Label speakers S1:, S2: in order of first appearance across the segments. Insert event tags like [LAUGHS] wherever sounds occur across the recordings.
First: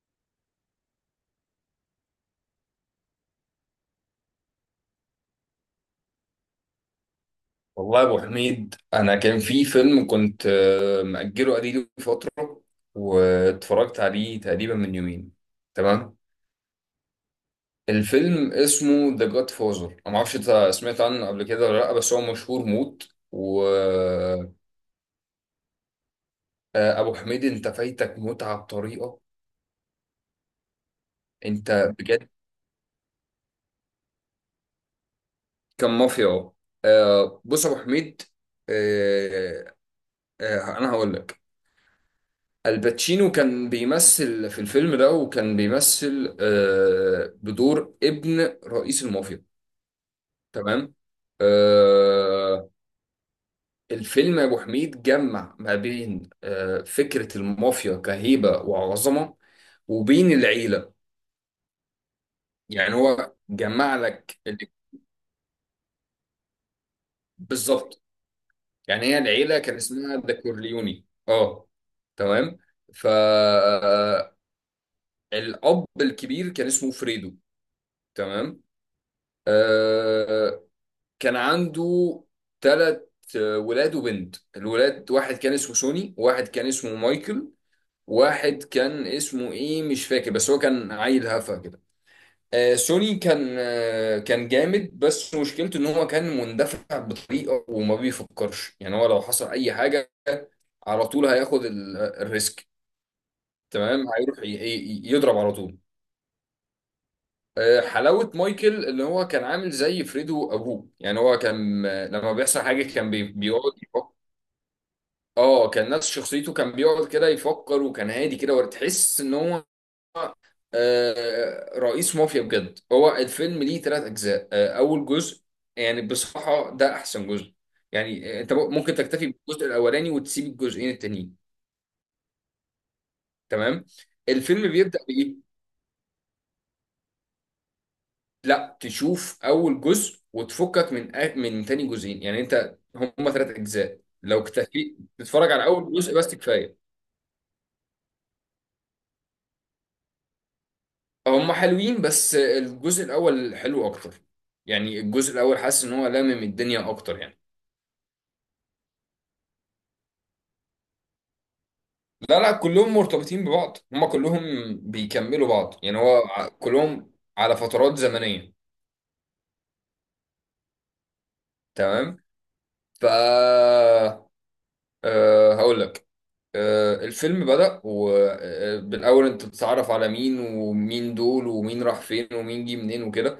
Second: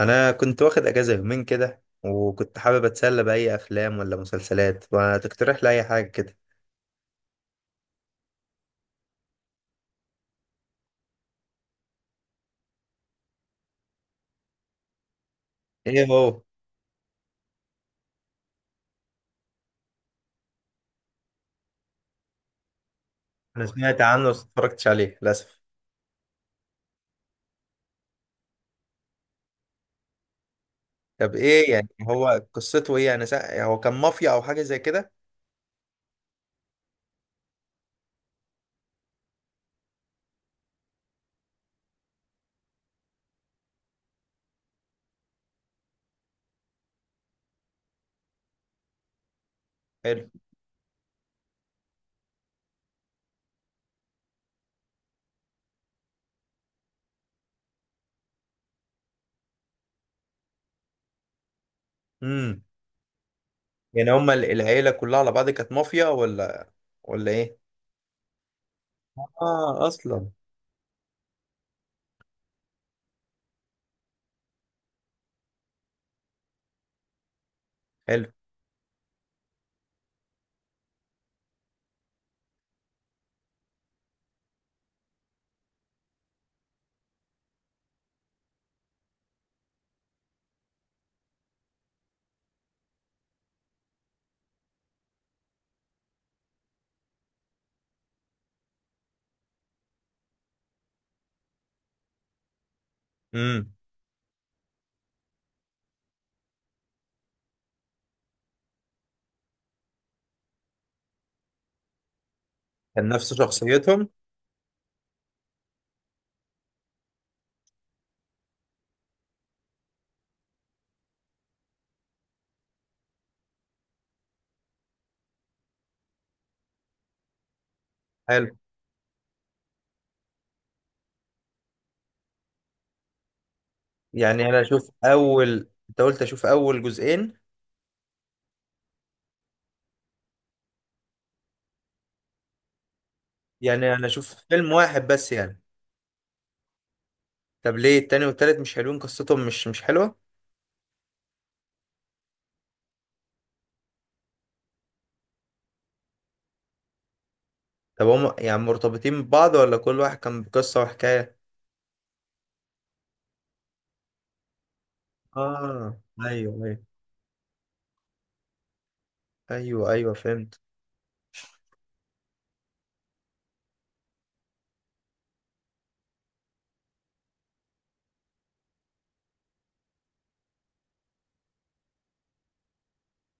S1: انا كنت واخد اجازه يومين كده، وكنت حابب اتسلى باي افلام ولا مسلسلات. ما تقترح لي اي حاجه كده؟
S2: والله يا ابو حميد، انا كان في فيلم كنت مأجله قديم فتره. واتفرجت عليه تقريبا من يومين.
S1: ايه
S2: تمام.
S1: هو؟
S2: الفيلم اسمه ذا جاد فازر. انا ما اعرفش انت سمعت عنه قبل كده ولا لا، بس هو مشهور موت.
S1: انا سمعت عنه بس
S2: وابو
S1: اتفرجتش عليه للاسف.
S2: حميد، انت فايتك متعه بطريقه.
S1: طب ايه
S2: انت
S1: يعني؟
S2: بجد؟
S1: هو قصته ايه؟ هو كان مافيا او حاجه زي كده؟
S2: كان مافيا. بص يا ابو حميد. آه، انا هقول لك. الباتشينو كان بيمثل في الفيلم ده، وكان بيمثل بدور ابن رئيس المافيا.
S1: حلو.
S2: تمام. آه، الفيلم يا ابو حميد جمع ما بين فكرة المافيا كهيبة وعظمة، وبين العيلة.
S1: امم.
S2: يعني هو جمع
S1: يعني هما
S2: لك
S1: العيله كلها على بعض كانت مافيا ولا ايه؟
S2: بالظبط. يعني هي العيلة كان
S1: اه
S2: اسمها
S1: اصلا.
S2: ذا كورليوني. اه. تمام. فالأب الكبير كان اسمه فريدو.
S1: حلو.
S2: تمام. آه، كان عنده ثلاث ولاد وبنت. الولاد، واحد كان اسمه سوني، واحد كان اسمه مايكل، واحد كان اسمه ايه مش فاكر، بس هو كان عيل هفا كده. سوني كان كان جامد، بس مشكلته ان هو كان مندفع بطريقه وما بيفكرش. يعني هو لو حصل اي حاجه على طول هياخد الريسك.
S1: امم.
S2: تمام. هيروح يضرب على طول. حلاوة. مايكل اللي هو كان عامل زي فريدو أبوه، يعني هو كان لما بيحصل حاجة
S1: كان
S2: كان
S1: نفس
S2: بيقعد.
S1: شخصيتهم.
S2: اه كان نفس شخصيته، كان بيقعد كده يفكر، وكان هادي كده، وتحس ان هو رئيس مافيا بجد. هو الفيلم ليه ثلاث اجزاء. اول جزء يعني بصراحه ده احسن جزء. يعني انت
S1: حلو.
S2: ممكن تكتفي بالجزء الاولاني وتسيب الجزئين التانيين. تمام.
S1: يعني انا
S2: الفيلم
S1: اشوف
S2: بيبدا بايه.
S1: اول، انت قلت اشوف اول جزئين؟
S2: لا، تشوف اول جزء وتفكك من من تاني جزئين. يعني انت هم ثلاث
S1: يعني
S2: اجزاء،
S1: انا اشوف
S2: لو
S1: فيلم
S2: اكتفيت
S1: واحد بس
S2: تتفرج
S1: يعني؟
S2: على اول جزء بس كفايه.
S1: طب ليه التاني والتالت مش حلوين؟ قصتهم مش حلوة؟
S2: هم حلوين، بس الجزء الاول حلو اكتر. يعني الجزء الاول حاسس ان هو لامم الدنيا اكتر يعني.
S1: طب هم يعني مرتبطين ببعض ولا كل واحد كان بقصة وحكاية؟
S2: لا لا، كلهم مرتبطين ببعض، هم كلهم بيكملوا بعض. يعني
S1: اه.
S2: هو
S1: ايوه، ايوه.
S2: كلهم على فترات زمنية.
S1: ايوه، ايوه، فهمت.
S2: تمام. ف أه هقول لك. الفيلم بدأ، وبالأول أنت بتتعرف على مين ومين دول، ومين راح فين، ومين جه منين وكده.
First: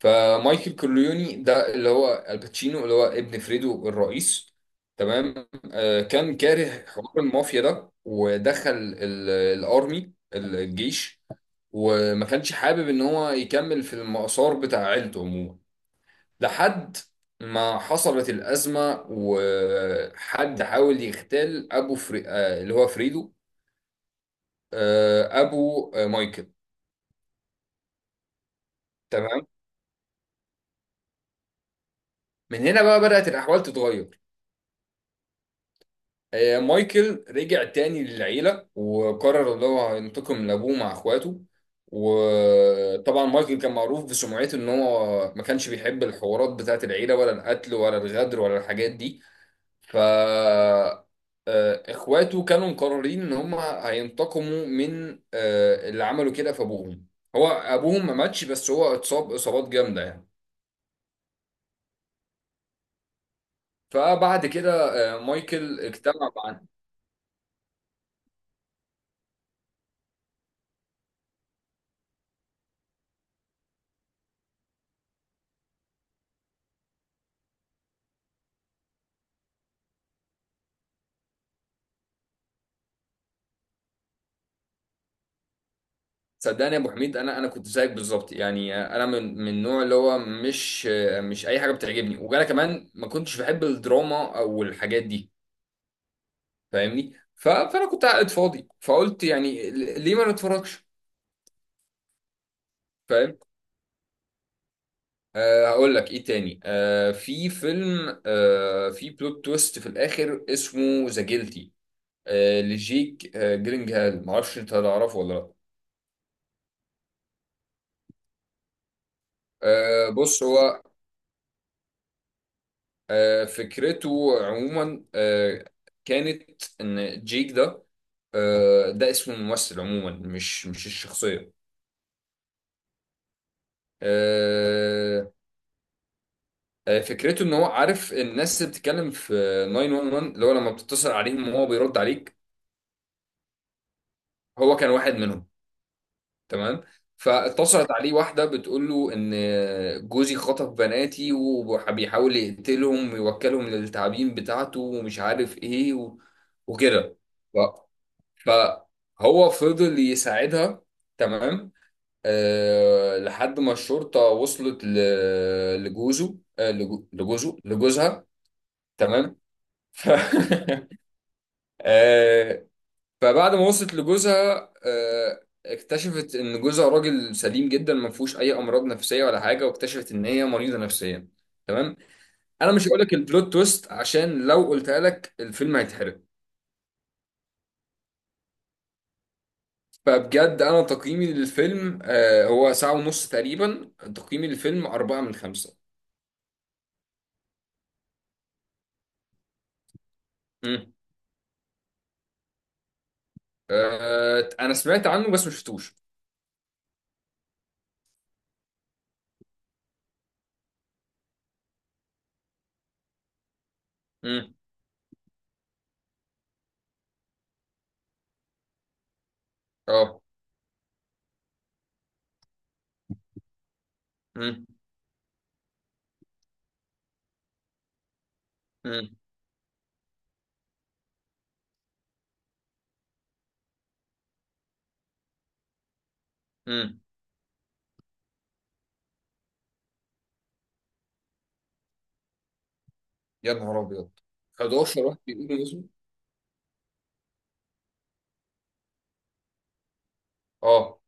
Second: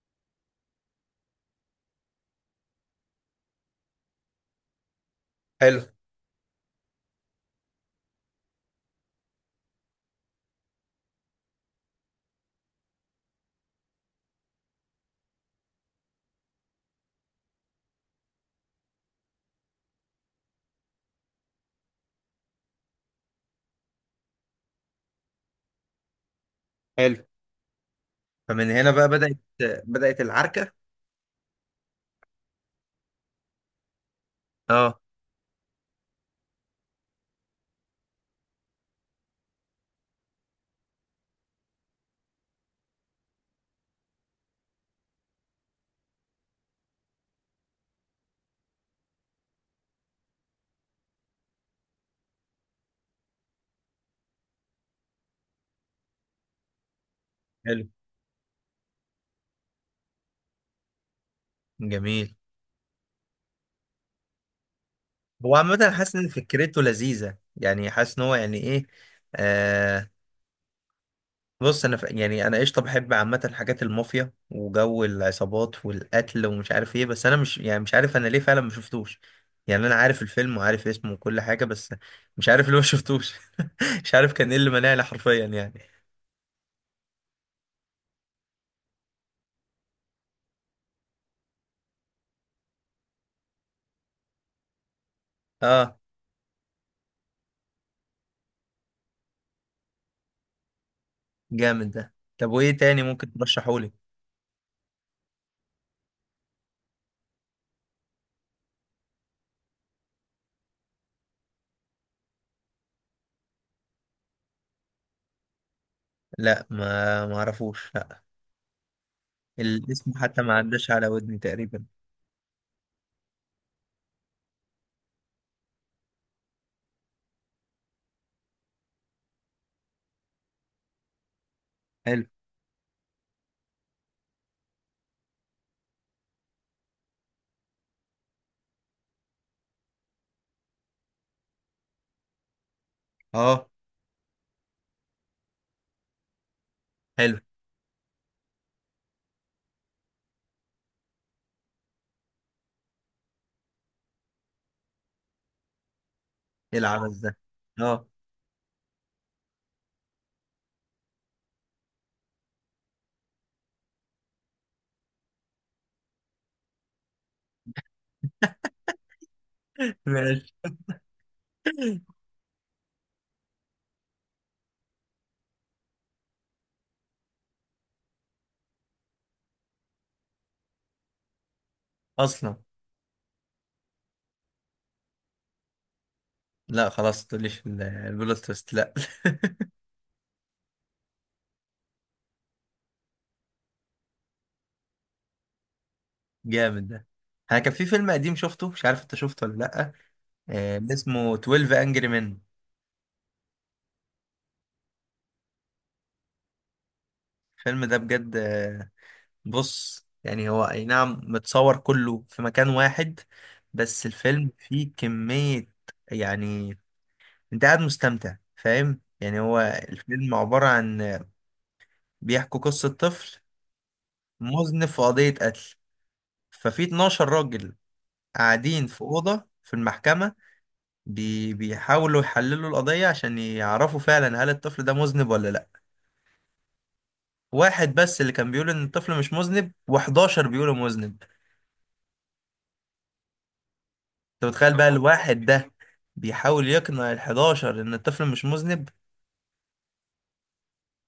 S2: فمايكل كورليوني ده اللي هو الباتشينو، اللي هو ابن فريدو الرئيس. تمام.
S1: حلو.
S2: كان كاره حوار المافيا ده، ودخل الأرمي، الجيش. وما كانش حابب إن هو يكمل في المسار بتاع عيلته عموما، لحد ما حصلت الأزمة وحد حاول يغتال أبو فري... آه، اللي هو فريدو، أبو مايكل.
S1: حلو، فمن هنا بقى بدأت
S2: تمام.
S1: بدأت العركة.
S2: من هنا بقى بدأت الأحوال تتغير.
S1: اه.
S2: مايكل رجع تاني للعيلة، وقرر إن هو هينتقم لأبوه مع إخواته. وطبعا مايكل كان معروف بسمعته إن هو ما كانش بيحب الحوارات بتاعت العيلة، ولا القتل، ولا الغدر، ولا الحاجات دي. ف آه، اخواته كانوا مقررين ان هم هينتقموا من اللي عملوا كده في ابوهم. هو
S1: حلو.
S2: ابوهم ما ماتش، بس هو اتصاب اصابات جامده يعني.
S1: جميل.
S2: فبعد كده
S1: هو
S2: مايكل
S1: عامة حاسس ان
S2: اجتمع مع.
S1: فكرته لذيذة، يعني حاسس ان هو يعني ايه؟ آه، بص انا يعني انا قشطه بحب عامه حاجات المافيا وجو العصابات والقتل ومش عارف ايه، بس انا مش، يعني مش عارف انا ليه فعلا ما شفتوش. يعني انا عارف الفيلم وعارف اسمه وكل حاجه، بس مش عارف ليه ما شفتوش. [LAUGHS] مش عارف كان ايه اللي منعني حرفيا يعني.
S2: صدقني يا ابو حميد، انا كنت زيك بالظبط. يعني انا من النوع اللي هو مش اي حاجه بتعجبني، وانا كمان ما كنتش بحب الدراما او الحاجات دي.
S1: اه.
S2: فاهمني. فانا كنت قاعد فاضي، فقلت يعني ليه ما نتفرجش.
S1: جامد ده. طب وايه تاني ممكن ترشحولي؟
S2: هقول لك ايه تاني. في فيلم في بلوت تويست في الاخر، اسمه ذا جيلتي. لجيك جرينجهال. معرفش انت هتعرفه ولا لا.
S1: لا، ما اعرفوش، لا. الاسم حتى
S2: بص،
S1: ما
S2: هو
S1: عداش على ودني تقريبا.
S2: فكرته عموما كانت ان جيك ده، ده اسم الممثل عموما، مش الشخصيه.
S1: حلو.
S2: أه فكرته ان هو عارف الناس اللي بتتكلم في 911، اللي هو لما بتتصل عليهم وهو بيرد عليك.
S1: اه.
S2: هو كان واحد منهم. تمام.
S1: حلو.
S2: فاتصلت عليه واحدة بتقول له إن جوزي خطف بناتي، وبيحاول يقتلهم ويوكلهم للتعابين بتاعته، ومش عارف إيه
S1: ايه العبث
S2: وكده.
S1: ده؟
S2: ف...
S1: اه.
S2: فهو فضل يساعدها. تمام. لحد ما الشرطة وصلت ل... لجوزه أه... لجو... لجوزه لجوزها. تمام.
S1: [LAUGHS]
S2: ف...
S1: ماشي.
S2: [LAUGHS] فبعد ما وصلت لجوزها، اكتشفت ان جوزها راجل سليم جدا، ما فيهوش اي امراض نفسيه ولا حاجه، واكتشفت ان هي مريضه نفسيا. تمام.
S1: اصلا.
S2: انا مش هقول لك البلوت تويست، عشان لو قلتها لك الفيلم هيتحرق.
S1: لا، خلاص تقوليش البلوت تويست، لا. [LAUGHS]
S2: فبجد انا تقييمي للفيلم هو ساعه ونص تقريبا. تقييمي للفيلم أربعة من خمسة.
S1: جامد ده. انا كان في فيلم قديم شفته، مش عارف انت شفته ولا لا.
S2: مم.
S1: اسمه 12 انجري مان.
S2: انا سمعت عنه بس ما شفتوش.
S1: الفيلم ده بجد بص، يعني هو اي نعم متصور كله في مكان واحد، بس الفيلم
S2: مم.
S1: فيه كمية. يعني انت قاعد مستمتع، فاهم؟ يعني هو
S2: اه.
S1: الفيلم عبارة عن بيحكوا قصة طفل
S2: مم.
S1: مذنب في قضية قتل. ففي 12 راجل قاعدين في
S2: مم.
S1: أوضة في المحكمة، بيحاولوا يحللوا القضية عشان يعرفوا فعلا هل الطفل ده مذنب ولا لأ.
S2: مم.
S1: واحد بس اللي كان بيقول إن الطفل مش مذنب، و11 بيقولوا مذنب.
S2: يا نهار ابيض!
S1: أنت متخيل يا بقى نهار
S2: 11 واحد
S1: الواحد
S2: بيقولوا
S1: ده؟
S2: اسمه.
S1: بيحاول يقنع ال11 إن الطفل مش مذنب.
S2: اه.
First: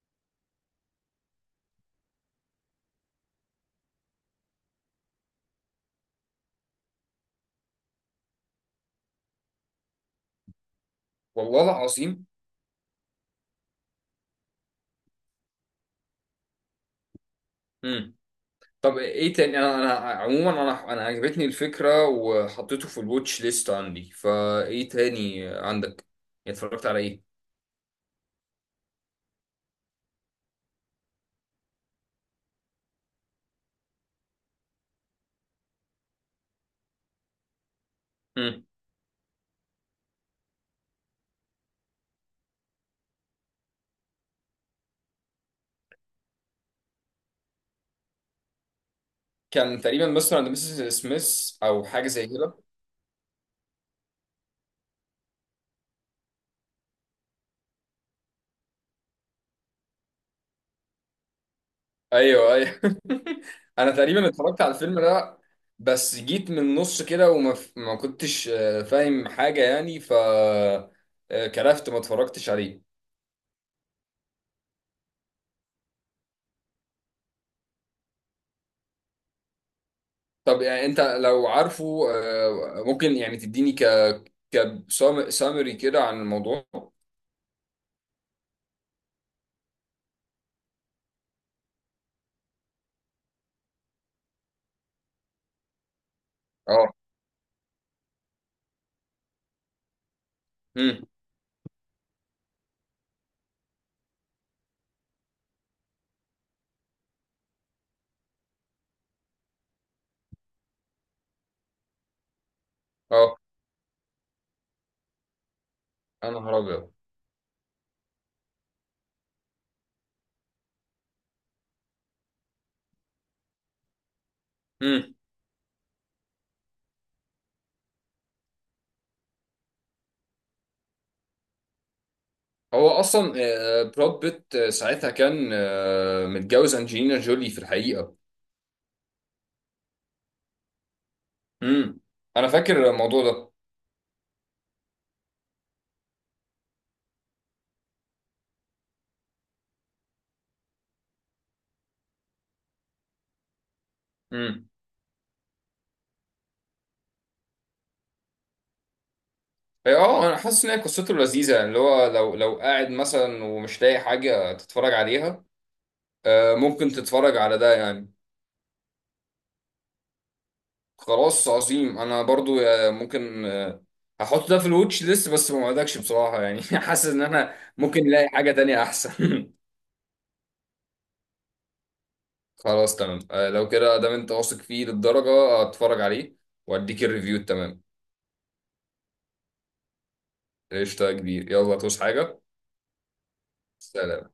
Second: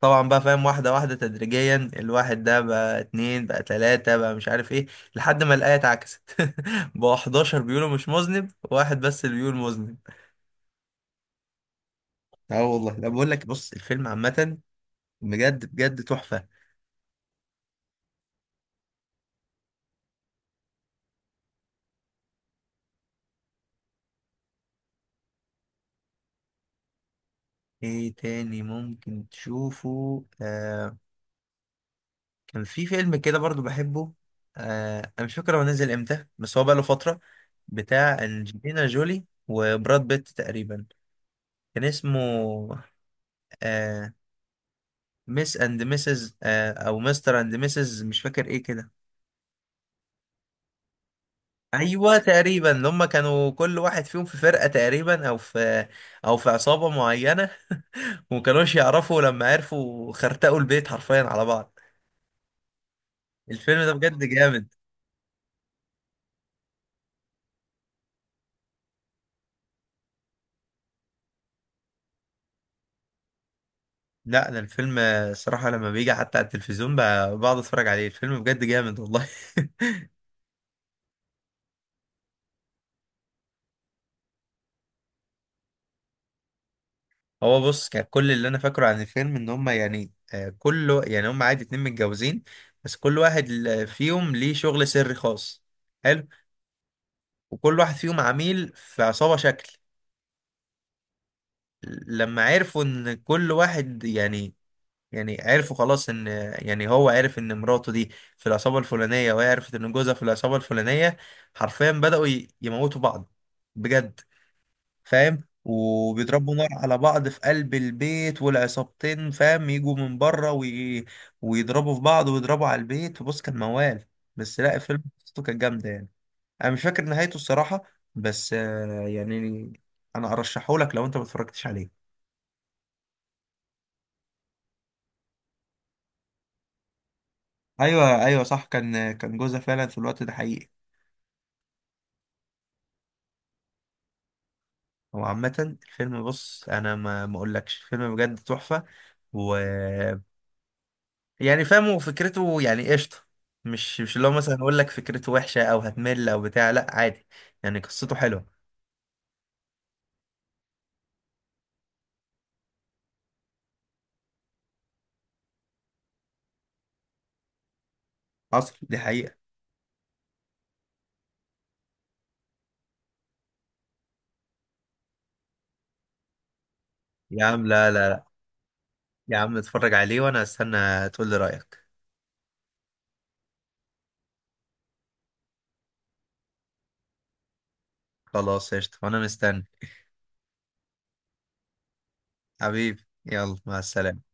S1: طبعا بقى، فاهم، واحدة واحدة تدريجيا، الواحد ده بقى اتنين، بقى تلاتة، بقى مش عارف ايه، لحد ما الآية اتعكست. [LAUGHS] بقى 11 بيقولوا مش مذنب واحد بس اللي بيقول مذنب.
S2: والله العظيم.
S1: اه والله، لا بقول لك، بص، الفيلم عامة بجد بجد تحفة.
S2: مم. طب ايه تاني؟ انا عموما انا عجبتني الفكره، وحطيته في الواتش ليست عندي. فايه تاني عندك؟ اتفرجت على ايه؟
S1: ايه تاني ممكن تشوفه كان في فيلم كده برضو بحبه. انا مش فاكر هو نزل امتى بس هو بقاله فترة. بتاع
S2: مم.
S1: انجلينا جولي وبراد بيت تقريبا. كان اسمه، آه ميس اند ميسز، او مستر اند ميسز، مش فاكر ايه كده.
S2: كان تقريبا مستر اند مسز سميث، او حاجه
S1: ايوه
S2: زي كده.
S1: تقريبا، اللي هم كانوا كل واحد فيهم في فرقة تقريبا، او في عصابة معينة. ومكانوش يعرفوا، لما عرفوا خرتقوا البيت حرفيا على بعض.
S2: ايوه، ايوه. [LAUGHS]
S1: الفيلم
S2: انا
S1: ده بجد
S2: تقريبا اتفرجت
S1: جامد.
S2: على الفيلم ده، بس جيت من النص كده ما كنتش فاهم حاجه يعني. ف آه، كرفت ما اتفرجتش عليه.
S1: لا، انا الفيلم، صراحة لما بيجي حتى على التلفزيون، بقعد اتفرج عليه. الفيلم بجد جامد والله. [LAUGHS]
S2: طب يعني انت لو عارفه ممكن يعني تديني كسامري كده عن الموضوع.
S1: هو بص، كان كل اللي انا فاكره عن الفيلم ان هم، يعني، كله يعني، هم عادي اتنين متجوزين، بس كل واحد فيهم ليه شغل سري خاص. حلو.
S2: اه.
S1: وكل واحد فيهم عميل في عصابة شكل.
S2: امم.
S1: لما عرفوا ان كل واحد يعني، يعني عرفوا خلاص ان، يعني هو عرف ان مراته دي في العصابة الفلانية، وهي عرفت ان جوزها في العصابة الفلانية. حرفيا بدأوا يموتوا بعض.
S2: اه.
S1: بجد. فاهم؟
S2: يا نهار
S1: وبيضربوا نار
S2: ابيض!
S1: على بعض في قلب البيت، والعصابتين فاهم يجوا من بره ويضربوا في بعض ويضربوا على البيت. بص، كان موال، بس لا، الفيلم
S2: امم.
S1: قصته كانت جامدة يعني. انا مش فاكر نهايته الصراحة، بس يعني انا ارشحه لك لو انت ما اتفرجتش عليه.
S2: هو اصلا براد بيت ساعتها كان متجوز انجلينا جولي في الحقيقه.
S1: ايوه، ايوه، صح، كان جوزها فعلا في الوقت ده، حقيقي.
S2: امم. انا فاكر الموضوع ده.
S1: هو عامة الفيلم، بص، انا ما اقولكش، الفيلم بجد تحفة. و... يعني فاهمه، وفكرته يعني قشطة. مش اللي هو مثلا
S2: امم.
S1: اقول لك فكرته وحشة او هتمل او بتاع، لا عادي. يعني قصته حلوة.
S2: اه. انا حاسس ان هي قصته لذيذه يعني، اللي هو لو قاعد مثلا ومش لاقي حاجه تتفرج عليها، ممكن تتفرج على ده يعني.
S1: حصل دي حقيقة.
S2: خلاص، عظيم. انا برضو ممكن هحط ده في الواتش ليست، بس ما وعدكش بصراحه يعني. [LAUGHS] حاسس ان
S1: يا
S2: انا
S1: عم لا،
S2: ممكن
S1: لا، لا.
S2: الاقي حاجه تانية
S1: يا
S2: احسن.
S1: عم، اتفرج عليه وانا استنى، تقول لي رأيك.
S2: خلاص، تمام. لو كده دام انت واثق فيه للدرجة هتفرج عليه واديك الريفيو التمام.
S1: خلاص، قشطة، وانا مستني.
S2: قشطة يا كبير. يلا توس حاجة.
S1: حبيبي يلا، مع
S2: سلام.
S1: السلامة.